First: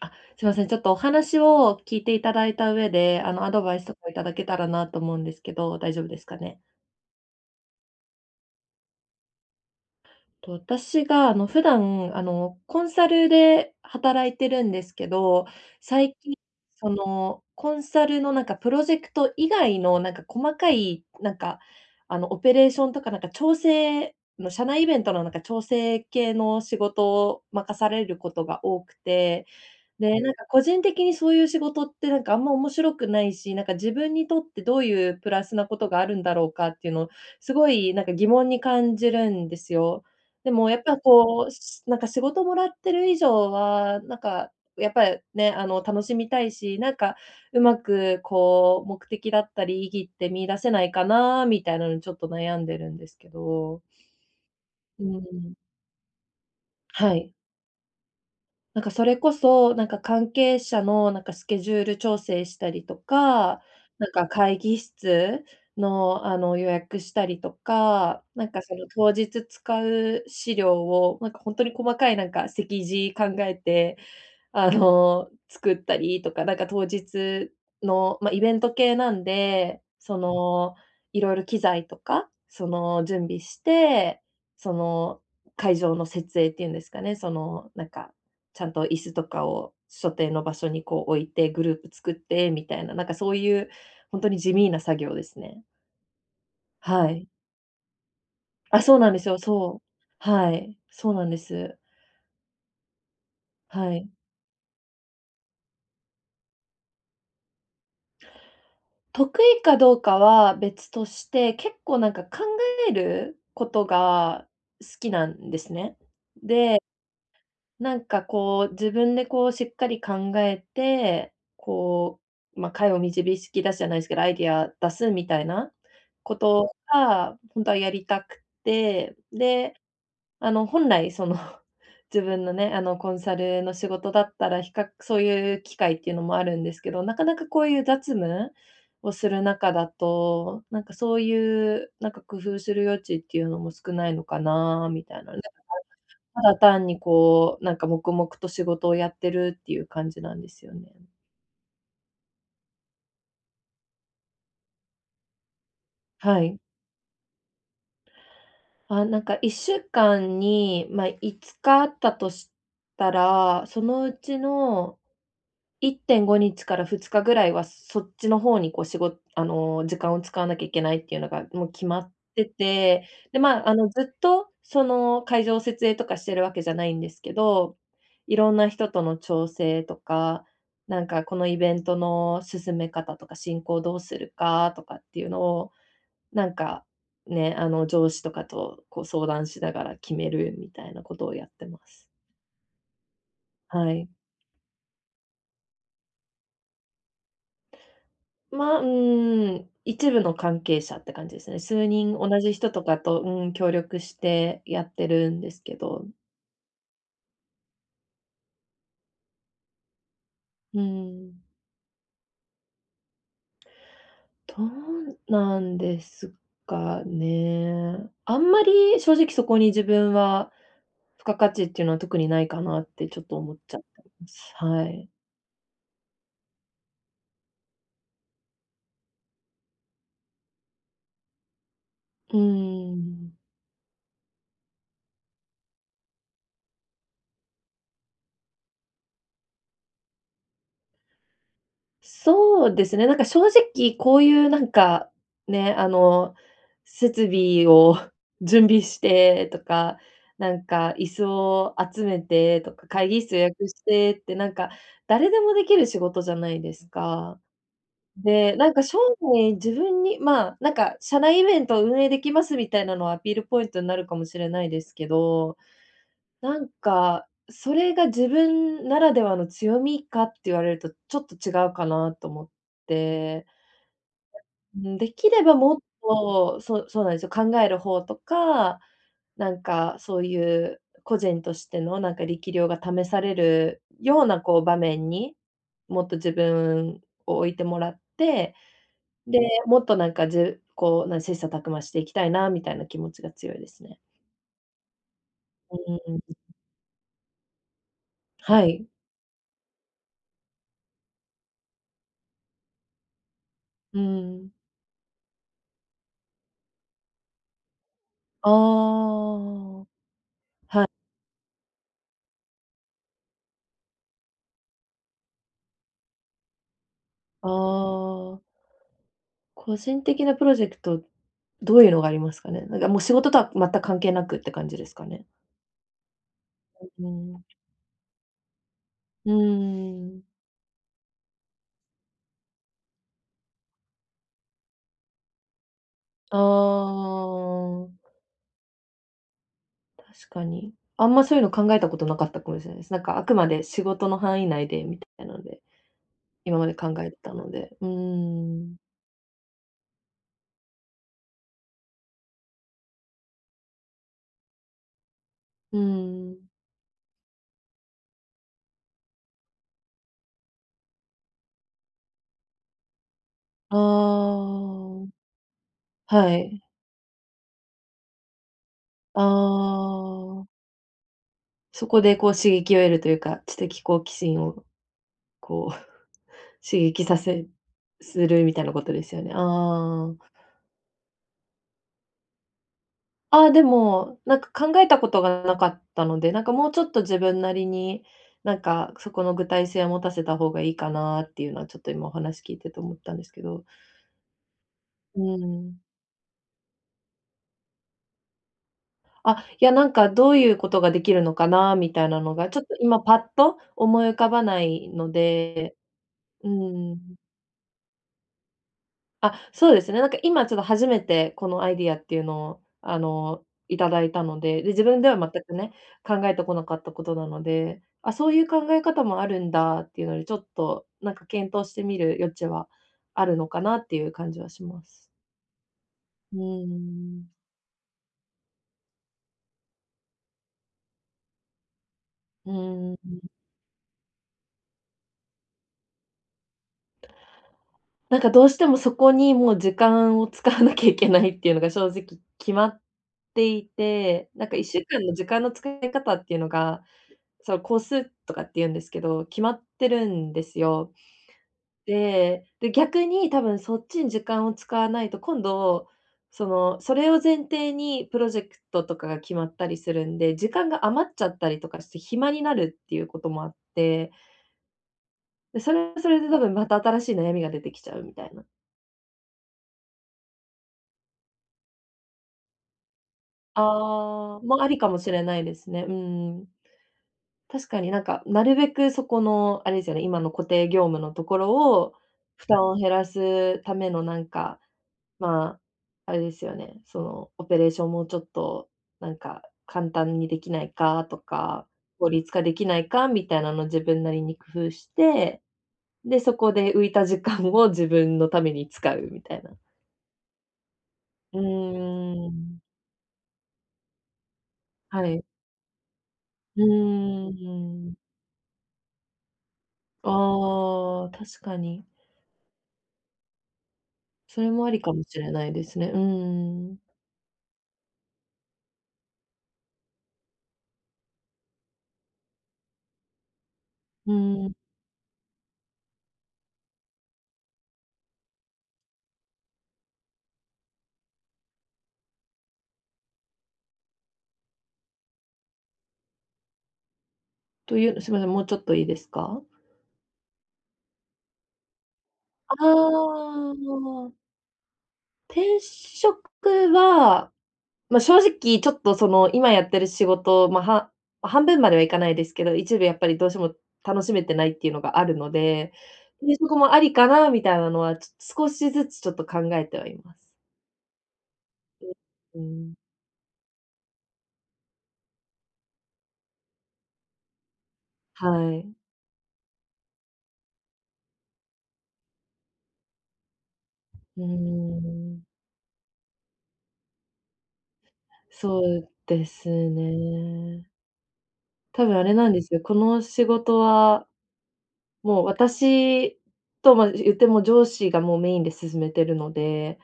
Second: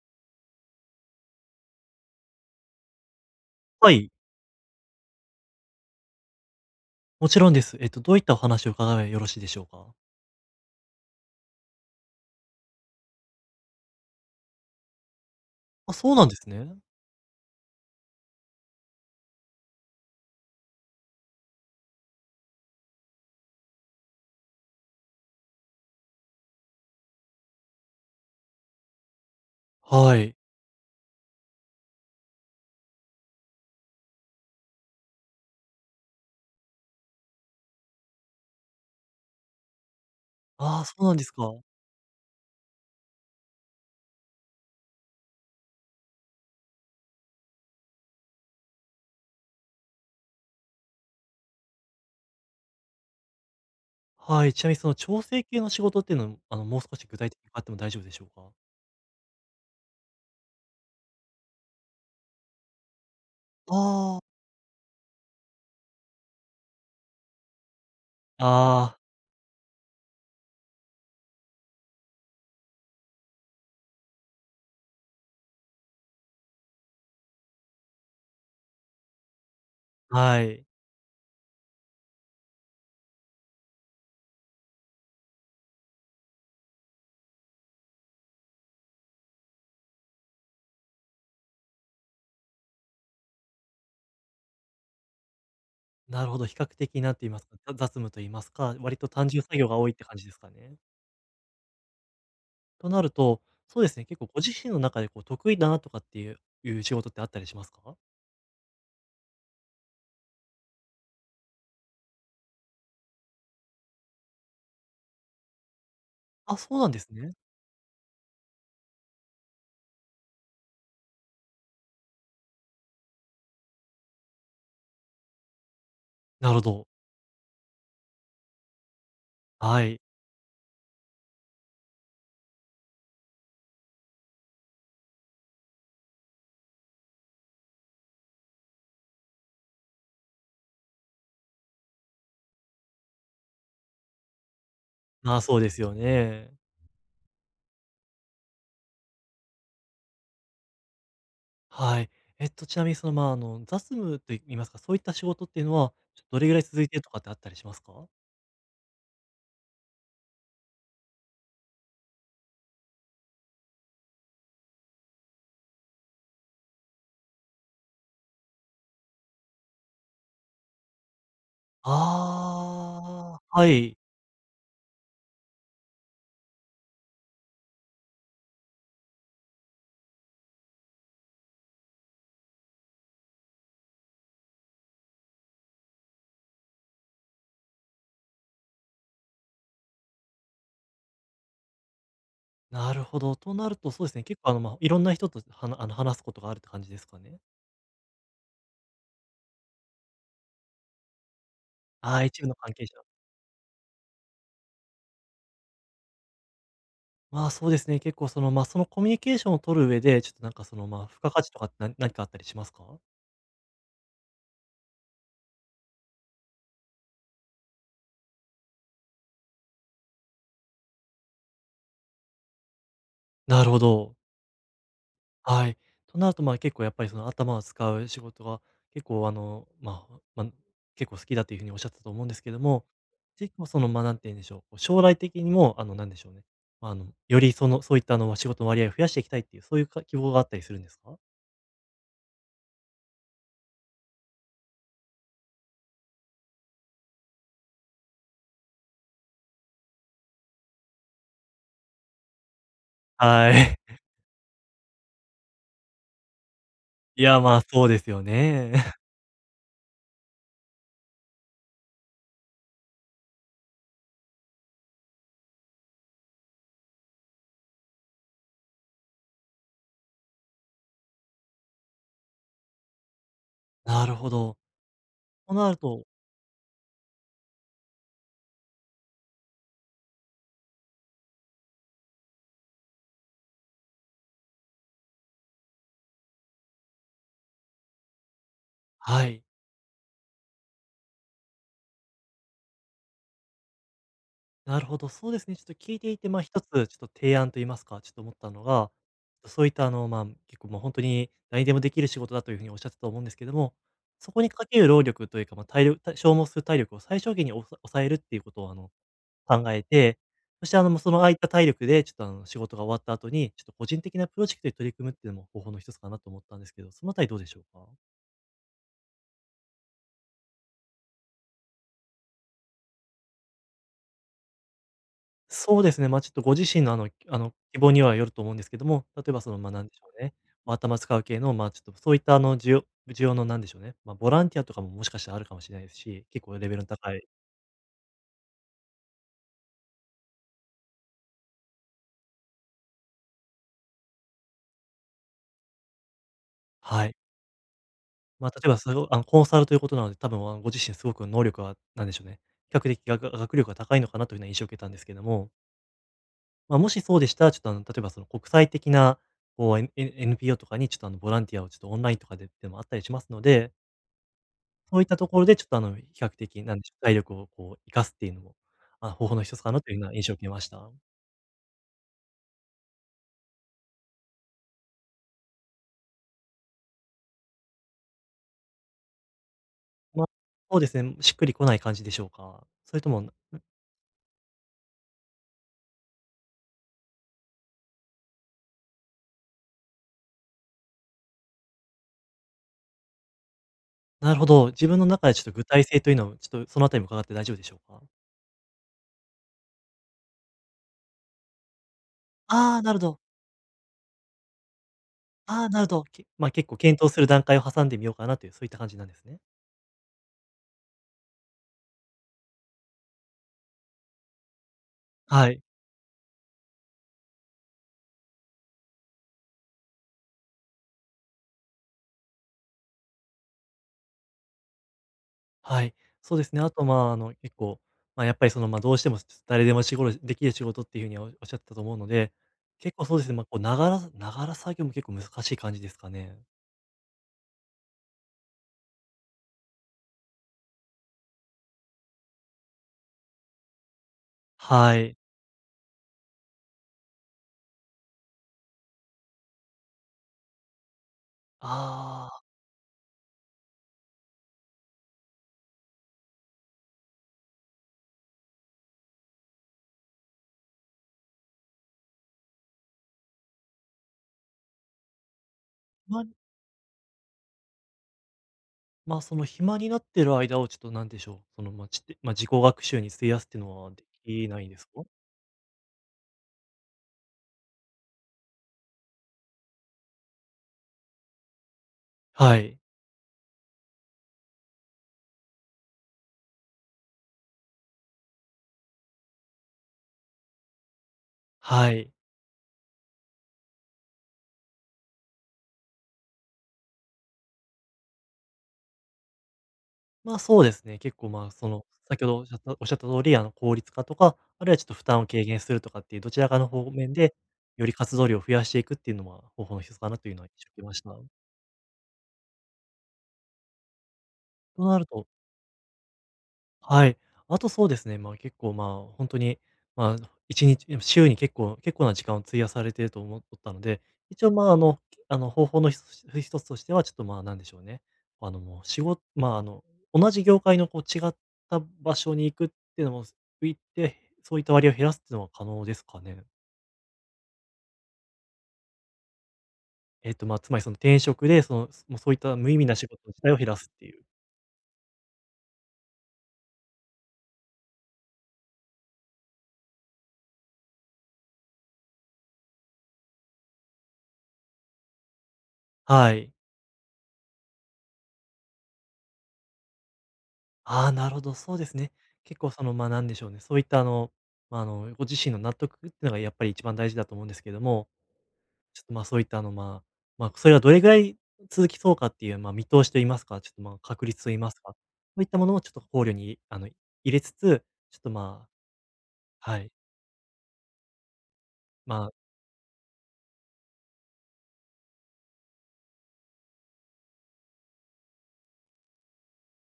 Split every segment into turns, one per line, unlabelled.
あ、すいません、ちょっとお話を聞いていただいた上で、アドバイス
は
とか
い、
いただけたらなと思うんですけど、大丈夫ですかね？
もちろんです。どういったお話を伺えばよろしいでしょうか？
と、私が、普段、コンサルで働いてるんですけど、
あ、そ
最
うなん
近、
ですね。
その、コンサルのプロジェクト以外の細かい、オペレーションとか調整の社内イベントの調整系の仕事を任されることが多くて。
は
で、
い。
個人的にそういう仕事ってあんま面白くないし、自分にとってどういうプラスなことがあるんだろうかっていうのを、すごい疑問に感じるんですよ。でもや
あ
っ
あ、そ
ぱ
うなんです
こ
か。
う、仕事もらってる以上は、やっぱりね、楽しみたいし、うまくこう目的だったり意義って見出せないかなみたいなのにちょっと悩んでるんですけど。
はい、ちなみにその
う
調整
ん、
系の仕事っていうのも、もう少し
は
具体
い。
的に伺っても大丈夫でしょうか？
それこそ、関係者のスケジュール調整したりとか、
ああ、
会議室の、予約したりとか、その
ああ、
当日使う資料を、ほんとに細かい席次考えて作ったりとか、当日の、ま、イベント系なんで、そ
はい。
の、いろいろ機材とか、その、準備して、その、会場の設営っていうんですかね、その、ちゃんと椅子とかを所定の場所にこう置いて、グループ作ってみたいな、そういうほんとに地味な作業ですね。
なるほど、比較的な
は
って言
い。
いますか、雑務と言いますか、
あ、
割
そう
と
なんで
単
すよ、
純作業が
そう。
多いって感じですか
は
ね。
い、そうなんです。
となると、そうで
は
すね、
い。
結構ご自身の中でこう得意だなとかっていう仕事ってあったりしますか？
得意かどうかは別として、結構考えることが好きなんですね。
あ、そう
で、
なんですね。
こう自分でこうしっかり考えて、こう、ま、解を導き出すじゃないですけど、アイディア出すみたいなこ
なるほ
と
ど。
が本当はやりたくて、で、
はい。
本来その 自分のね、コンサルの仕事だったら、比較そういう機会っていうのもあるんですけど、なかなかこういう雑務をする中だと、そういう、工夫する余地っていうのも少ないのかなみたいな
ま
ね。
あ、そうですよ
た
ね。
だ単にこう、黙々と仕事をやってるっていう感じなんですよね。
はい。ちなみにその、雑務といいますか、そういった仕事っていうのは、ちょっとど
は
れぐ
い。
らい続いてるとかってあったりしますか？
あ、1週間に、まあ、5日あったとしたら、そのうちの1.5日から2日ぐらいは、そっちの方にこう、時間を使わなきゃいけないっていうのが、もう決まってて、
あ
で、
あ
ま
ー、は
あ、
い。
ずっと、その、会場設営とかしてるわけじゃないんですけど、いろんな人との調整とか、このイベントの進め方とか、進行どうするかとかっていうのを、なんか、ね、上司とかとこう、相談しながら決めるみたいなことをやってます。
なるほど。となると、
は
そう
い。
ですね、結構、いろんな人とはなあの、話すことがあるって感じですかね？
まあ、うーん、一部の関係者って感じですね。数人
ああ、一
同
部
じ
の
人
関
と
係者。
かと、うん、協力してやってるんですけど、
まあ、そうですね、結構その、まあ、そのコミュニケーションを取る上で、ちょっとなんかそ
う
の、まあ、付加価
ん、
値とかってな何かあったりしますか？
どうなんですかね。あんまり正直そこに自分は、付加価値っていうのは特にないかなってちょっと思っ
なる
ちゃ
ほ
って
ど。
ます。はい。
はい。となると、まあ、結構やっぱりその頭を使う仕事が結構結構好きだというふうにおっしゃったと思うんで
う
すけども、
ん。
結構その、なんて言うんでしょう、こう将来的にもあの、なんでしょうね、まあ、あの、よりその、そういった仕事の割合を増やしていきたいっていう、そういう希望があったりするんですか？
そうですね、正直こういうね、設備を 準備してとか、椅子を集めてとか、会 議室予
は
約し
い。
てって誰でもできる仕事じゃないです
いや、
か。
まあ、そうですよ
で、
ね。
将来自分に、まあ、社内イベントを運営できますみたいなのはアピールポイントになるかもしれないですけど、それが自分ならではの強みかって言われると、ちょっと違うかなと思って、
なるほど。
うん、できれば
とな
も
る
っ
と、
と、そうそうなんですよ、考える方とか、そういう個人としての力量が試されるようなこう場面に、もっと自分を置いてもらって、
は
で、
い。
もっとこう、切磋琢磨していきたいなみたいな気持ちが強いですね。
なるほど、そうですね。ちょっと
う
聞いてい
ん、
て、まあ、一つちょっと提案と言いますか、ちょっと思ったの
はい。
が、そういった結構もう本当に誰にでもできる仕事だというふうにおっしゃってたと思うんですけども、
う
そこに
ん。
かける労力というか、消耗する体力を最小限に抑えるっていうこ
あ
とを考
あ、
えて、そして
はい。
その空いた体力でちょっと仕事が終わった後に、ちょっと個人的なプロジェクトに取り組むっていうのも方法の一つかなと思ったんですけど、そのあたりどうで
あ
しょうか？
あ、個人的なプロジェクト、どういうのがありますかね？もう仕事とは全く関係なくって感じですかね？
そうですね、まあ、ちょっとご自身の
うん。
希望にはよると思うんですけども、例
う
え
ー
ばその、まあ、なんでしょうね、
ん。
頭使う系の、まあ、ちょっとそういった需要のなんでしょうね、まあ、ボランティアとかももしかしたらあるかもしれないですし、
あ
結構レベルの高い、
あ、確かに。あんまそういうの考えたことなかったかもしれないです。あくまで仕事の範囲内でみたいなので、今まで考
は
え
い。
てたので。う
まあ、例
ー
えば
ん。
それをコンサルということなので、多分ご自身すごく能力はなんでしょうね、比較的学力が高いのかなというような印象を受けたんですけども、
うーん。
まあ、もしそうでしたら、ちょっと例えばその国際的なこう、NPO とかにちょっとボランティアをちょっとオンラインとかででもあったりしますので、
あ
そういっ
あ、
たところで、ちょっと比較
はい。
的、なんでしょう、体力をこう生かすっていうのも、
あ
方法の一つかなというような印象を受
あ、
けました。
そこでこう刺激を得るというか、知的好奇心をこう、刺激させするみたいなことですよね。ああ。
まあ、そうですね、しっくりこない感じでしょうか？それとも、
ああ、でも、考えたことがなかったので、もうちょっと自分なりに、そこの具体性を持たせた方がいいかなっていうのはちょっと今お話聞いてて思ったんですけど。
なるほど、自分の
う
中でちょっ
ー
と具
ん。
体性というのを、ちょっとそのあたりも伺って大丈夫でしょうか？
あ、いやどういうことができるのかなみたいなのが、ちょっ
あ
と
あ、なるほ
今パ
ど。
ッと思い浮かばないの
ああ、
で、
なるほど。ま
う
あ、結構
ー
検討
ん。
する段階を挟んでみようかなという、そういった感じなんですね。
あ、そうですね。今ちょっと初めてこのアイディアっていうのを、いただいたので、で、自分では全
は
く
い。
ね、考えてこなかったことなので、あ、そういう考え方もあるんだっていうので、ちょっと検討してみる余地はあるのかなっていう感じはします。
はい、そ
う
うですね。
ー
あと、まあ、
ん。
結構、まあ、やっぱり、その、どうしても、誰でもできる仕事っていうふうにおっしゃってたと思うので、
うー
結構そう
ん。
ですね、まあ、こう、ながらながら作業も結構難しい感じですかね。
どうしてもそこにもう時間を使わなきゃいけないっていうのが正直決まっていて、1週
は
間の
い。
時間の使い方っていうのがその個数とかって言うんですけど、決まってるんですよ。
ああ、
で、逆に多分そっちに時間を使わないと、今度、その、それを前提にプロジェクトとかが決まったりするんで、時間が余っちゃったりとかして暇になるっていうこともあって、で、それはそ
ま
れ
あ、
で多分また新しい悩みが出てきちゃうみたいな。
まあ、その、暇になってる間を、ちょっと、なんでしょう、その、まあ、ちってまあ、自己学習に費やすっていうのはで
ああ、
きな
も
いん
あ
で
り
す
かも
か？
しれないですね。うん。確かになるべくそこの、あれですよね、今の固定業務のところを、負
は
担を
い、
減らすためのまあ、あれですよね、その、オペレーションもうちょっと、簡単にできないかとか、
は
効
い。
率化できないかみたいなのを自分なりに工夫して、で、そこで浮いた時間を自分のために使うみたいな。
まあ、そうですね。結構、
う
まあ、その、先ほ
ー
ど
ん。
おっしゃった通り、効率化とか、あるいはちょっと負
は
担
い。
を軽減するとかっていうどちらか
う
の方面
ー
で、より
ん。
活動量を増やしていくっていうのは方法の一つか
あ
なというのは印象を受けまし
あ、
た。
確かに。それもあり
と
か
な
も
る
し
と、
れないですね。うーん。
はい。あとそうですね、まあ、結構、まあ、本当に、まあ、1日、週に結構な時間を費やされていると思っとったので、
う
一
ー
応、
ん。
まあ、方法の一つとしては、ちょっと、まあ、なんでしょうね、あの、もう、仕事まあ、同じ業界の、こう、違った場所に行くっていうのも、行って、そういった割合を減らすっていうのは可能ですかね？
という、すみません、もうちょっといいですか？
まあ、つまり、その、転職で、その、もう、そういった
あ
無意味な仕事自体を減らすって
あ、
いう。
転職はまあ、正直ちょっとその、今やってる仕事、まあ、は半分まではいかないですけど、一部やっぱりどうしても楽しめてないっていうのがあるので、
は
転
い。
職もありかなみたいなのは、少しずつちょっと考えてはいます。
ああ、なるほど、そうですね。
う、
結構
ん。
その、なんでしょうね、そういったご自身の納得っていうのがやっぱり一番大事だと思うんですけども、
はい。
ちょっと、そういったそれがどれぐらい続きそうかっていう、見通しと言いますか、ちょっと、
う
確
ー
率と言いますか、そ
ん。
ういったものをちょっと考慮に、入れつつ、ちょっと、
そ
まあ、
うです
はい、
ね。多分あれ
ま
なんで
あ
すよ、この仕事は、もう私と、まあ、言っても上司がもうメインで進めてるので、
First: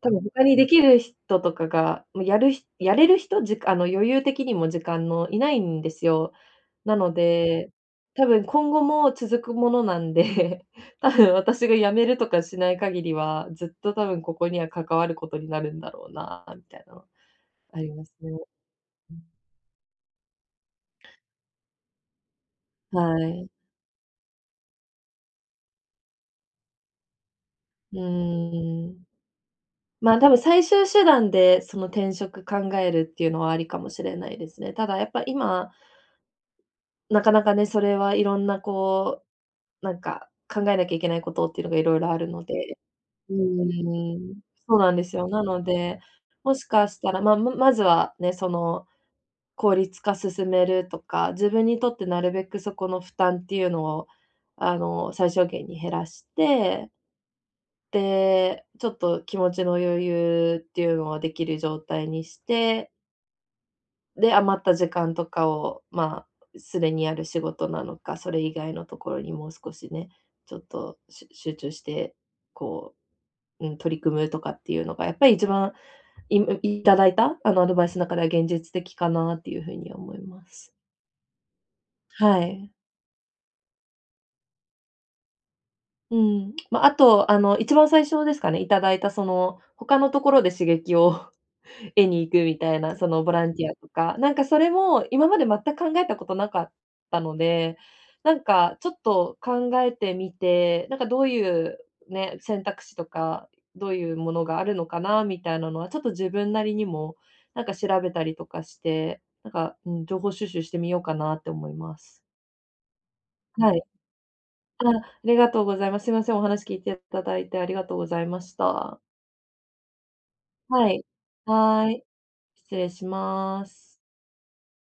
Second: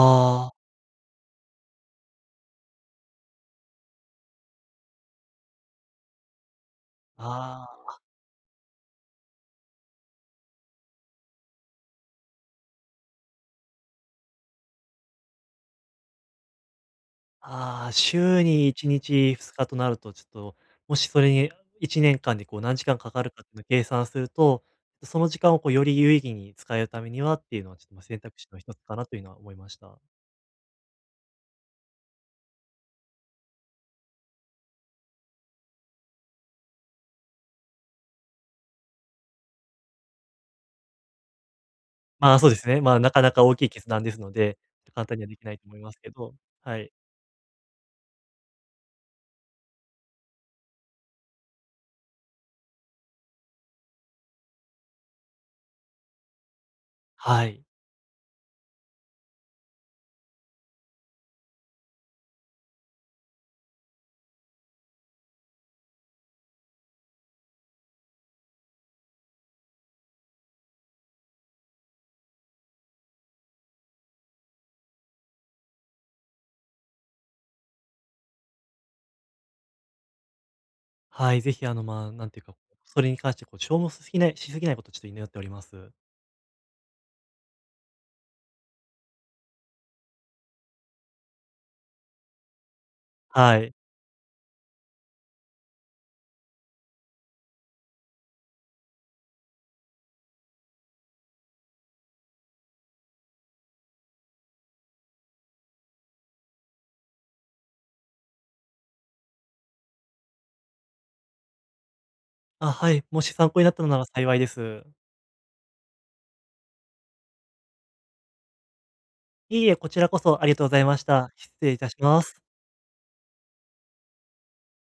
多分他
あ、
にできる人とかが、もうやれる人、余裕的にも時間のいないんですよ。なので、
ああ
多分今後も続くものなんで、多分私が辞めるとかしない限りは、ずっと多分ここには関わることになるんだろうなみたいなのありますね。
週に1日、2日となると、ちょっと、もしそれに1年間でこう何時間
は
かかるかっ
い。
ていうのを計算すると、その時間をこうより有意義に使えるためにはっていうのは、ちょっと、
う
選択肢の一つ
ー
か
ん。
なというのは思いました。
ま、多分最終手段でその転職考えるっていうのはありかもしれないですね。ただやっぱ今、なかなかね、それはいろんなこう考えなきゃいけないことっていうのがいろいろある
まあ、
の
そうです
で、
ね。まあ、なかな
う
か大きい決断で
ー
すの
ん、
で、
そうなんで
簡
す
単には
よ。
でき
な
ない
の
と思います
で、
けど、
もし
は
か
い。
したら、まあまずはね、その、効率化進めるとか、自分にとってなるべくそこの負担っていうのを、最小限に減らして、
はい。
で、ちょっと気持ちの余裕っていうのはできる状態にして、で、余った時間とかを、まあ、すでにある仕事なのか、それ以外のところにもう少しね、ちょっとし集中して、こう、うん、取り組むとかっていうのが、やっぱり一番、いただいた、アドバイスの中では現実的かなっていう風には思います。
はい、ぜひまあ、なんてい
は
うか、
い。
それに関してこう消耗しすぎないしすぎないことをちょっと祈っております。
うん。まあ、あと、一番最初ですかね、いただいたその、他のところで刺激を絵に行くみたいな、そのボラン
は
ティ
い。
アとか、それも今まで全く考えたことなかったので、ちょっと考えてみて、どういうね、選択肢とか、どういうものがあるのかなみたいなのは、ちょっと自分なりにも、調べたりとかして、うん、情報収集してみようかなって思います。
あ、はい、もし参考になっ
は
た
い。
のなら幸いです。
あ、ありがとうございます。すいません、お話聞いていただいてありがとうございました。
いいえ、こちらこそありがとうござい
は
まし
い。
た。失礼いた
は
し
い、
ます。
失礼します。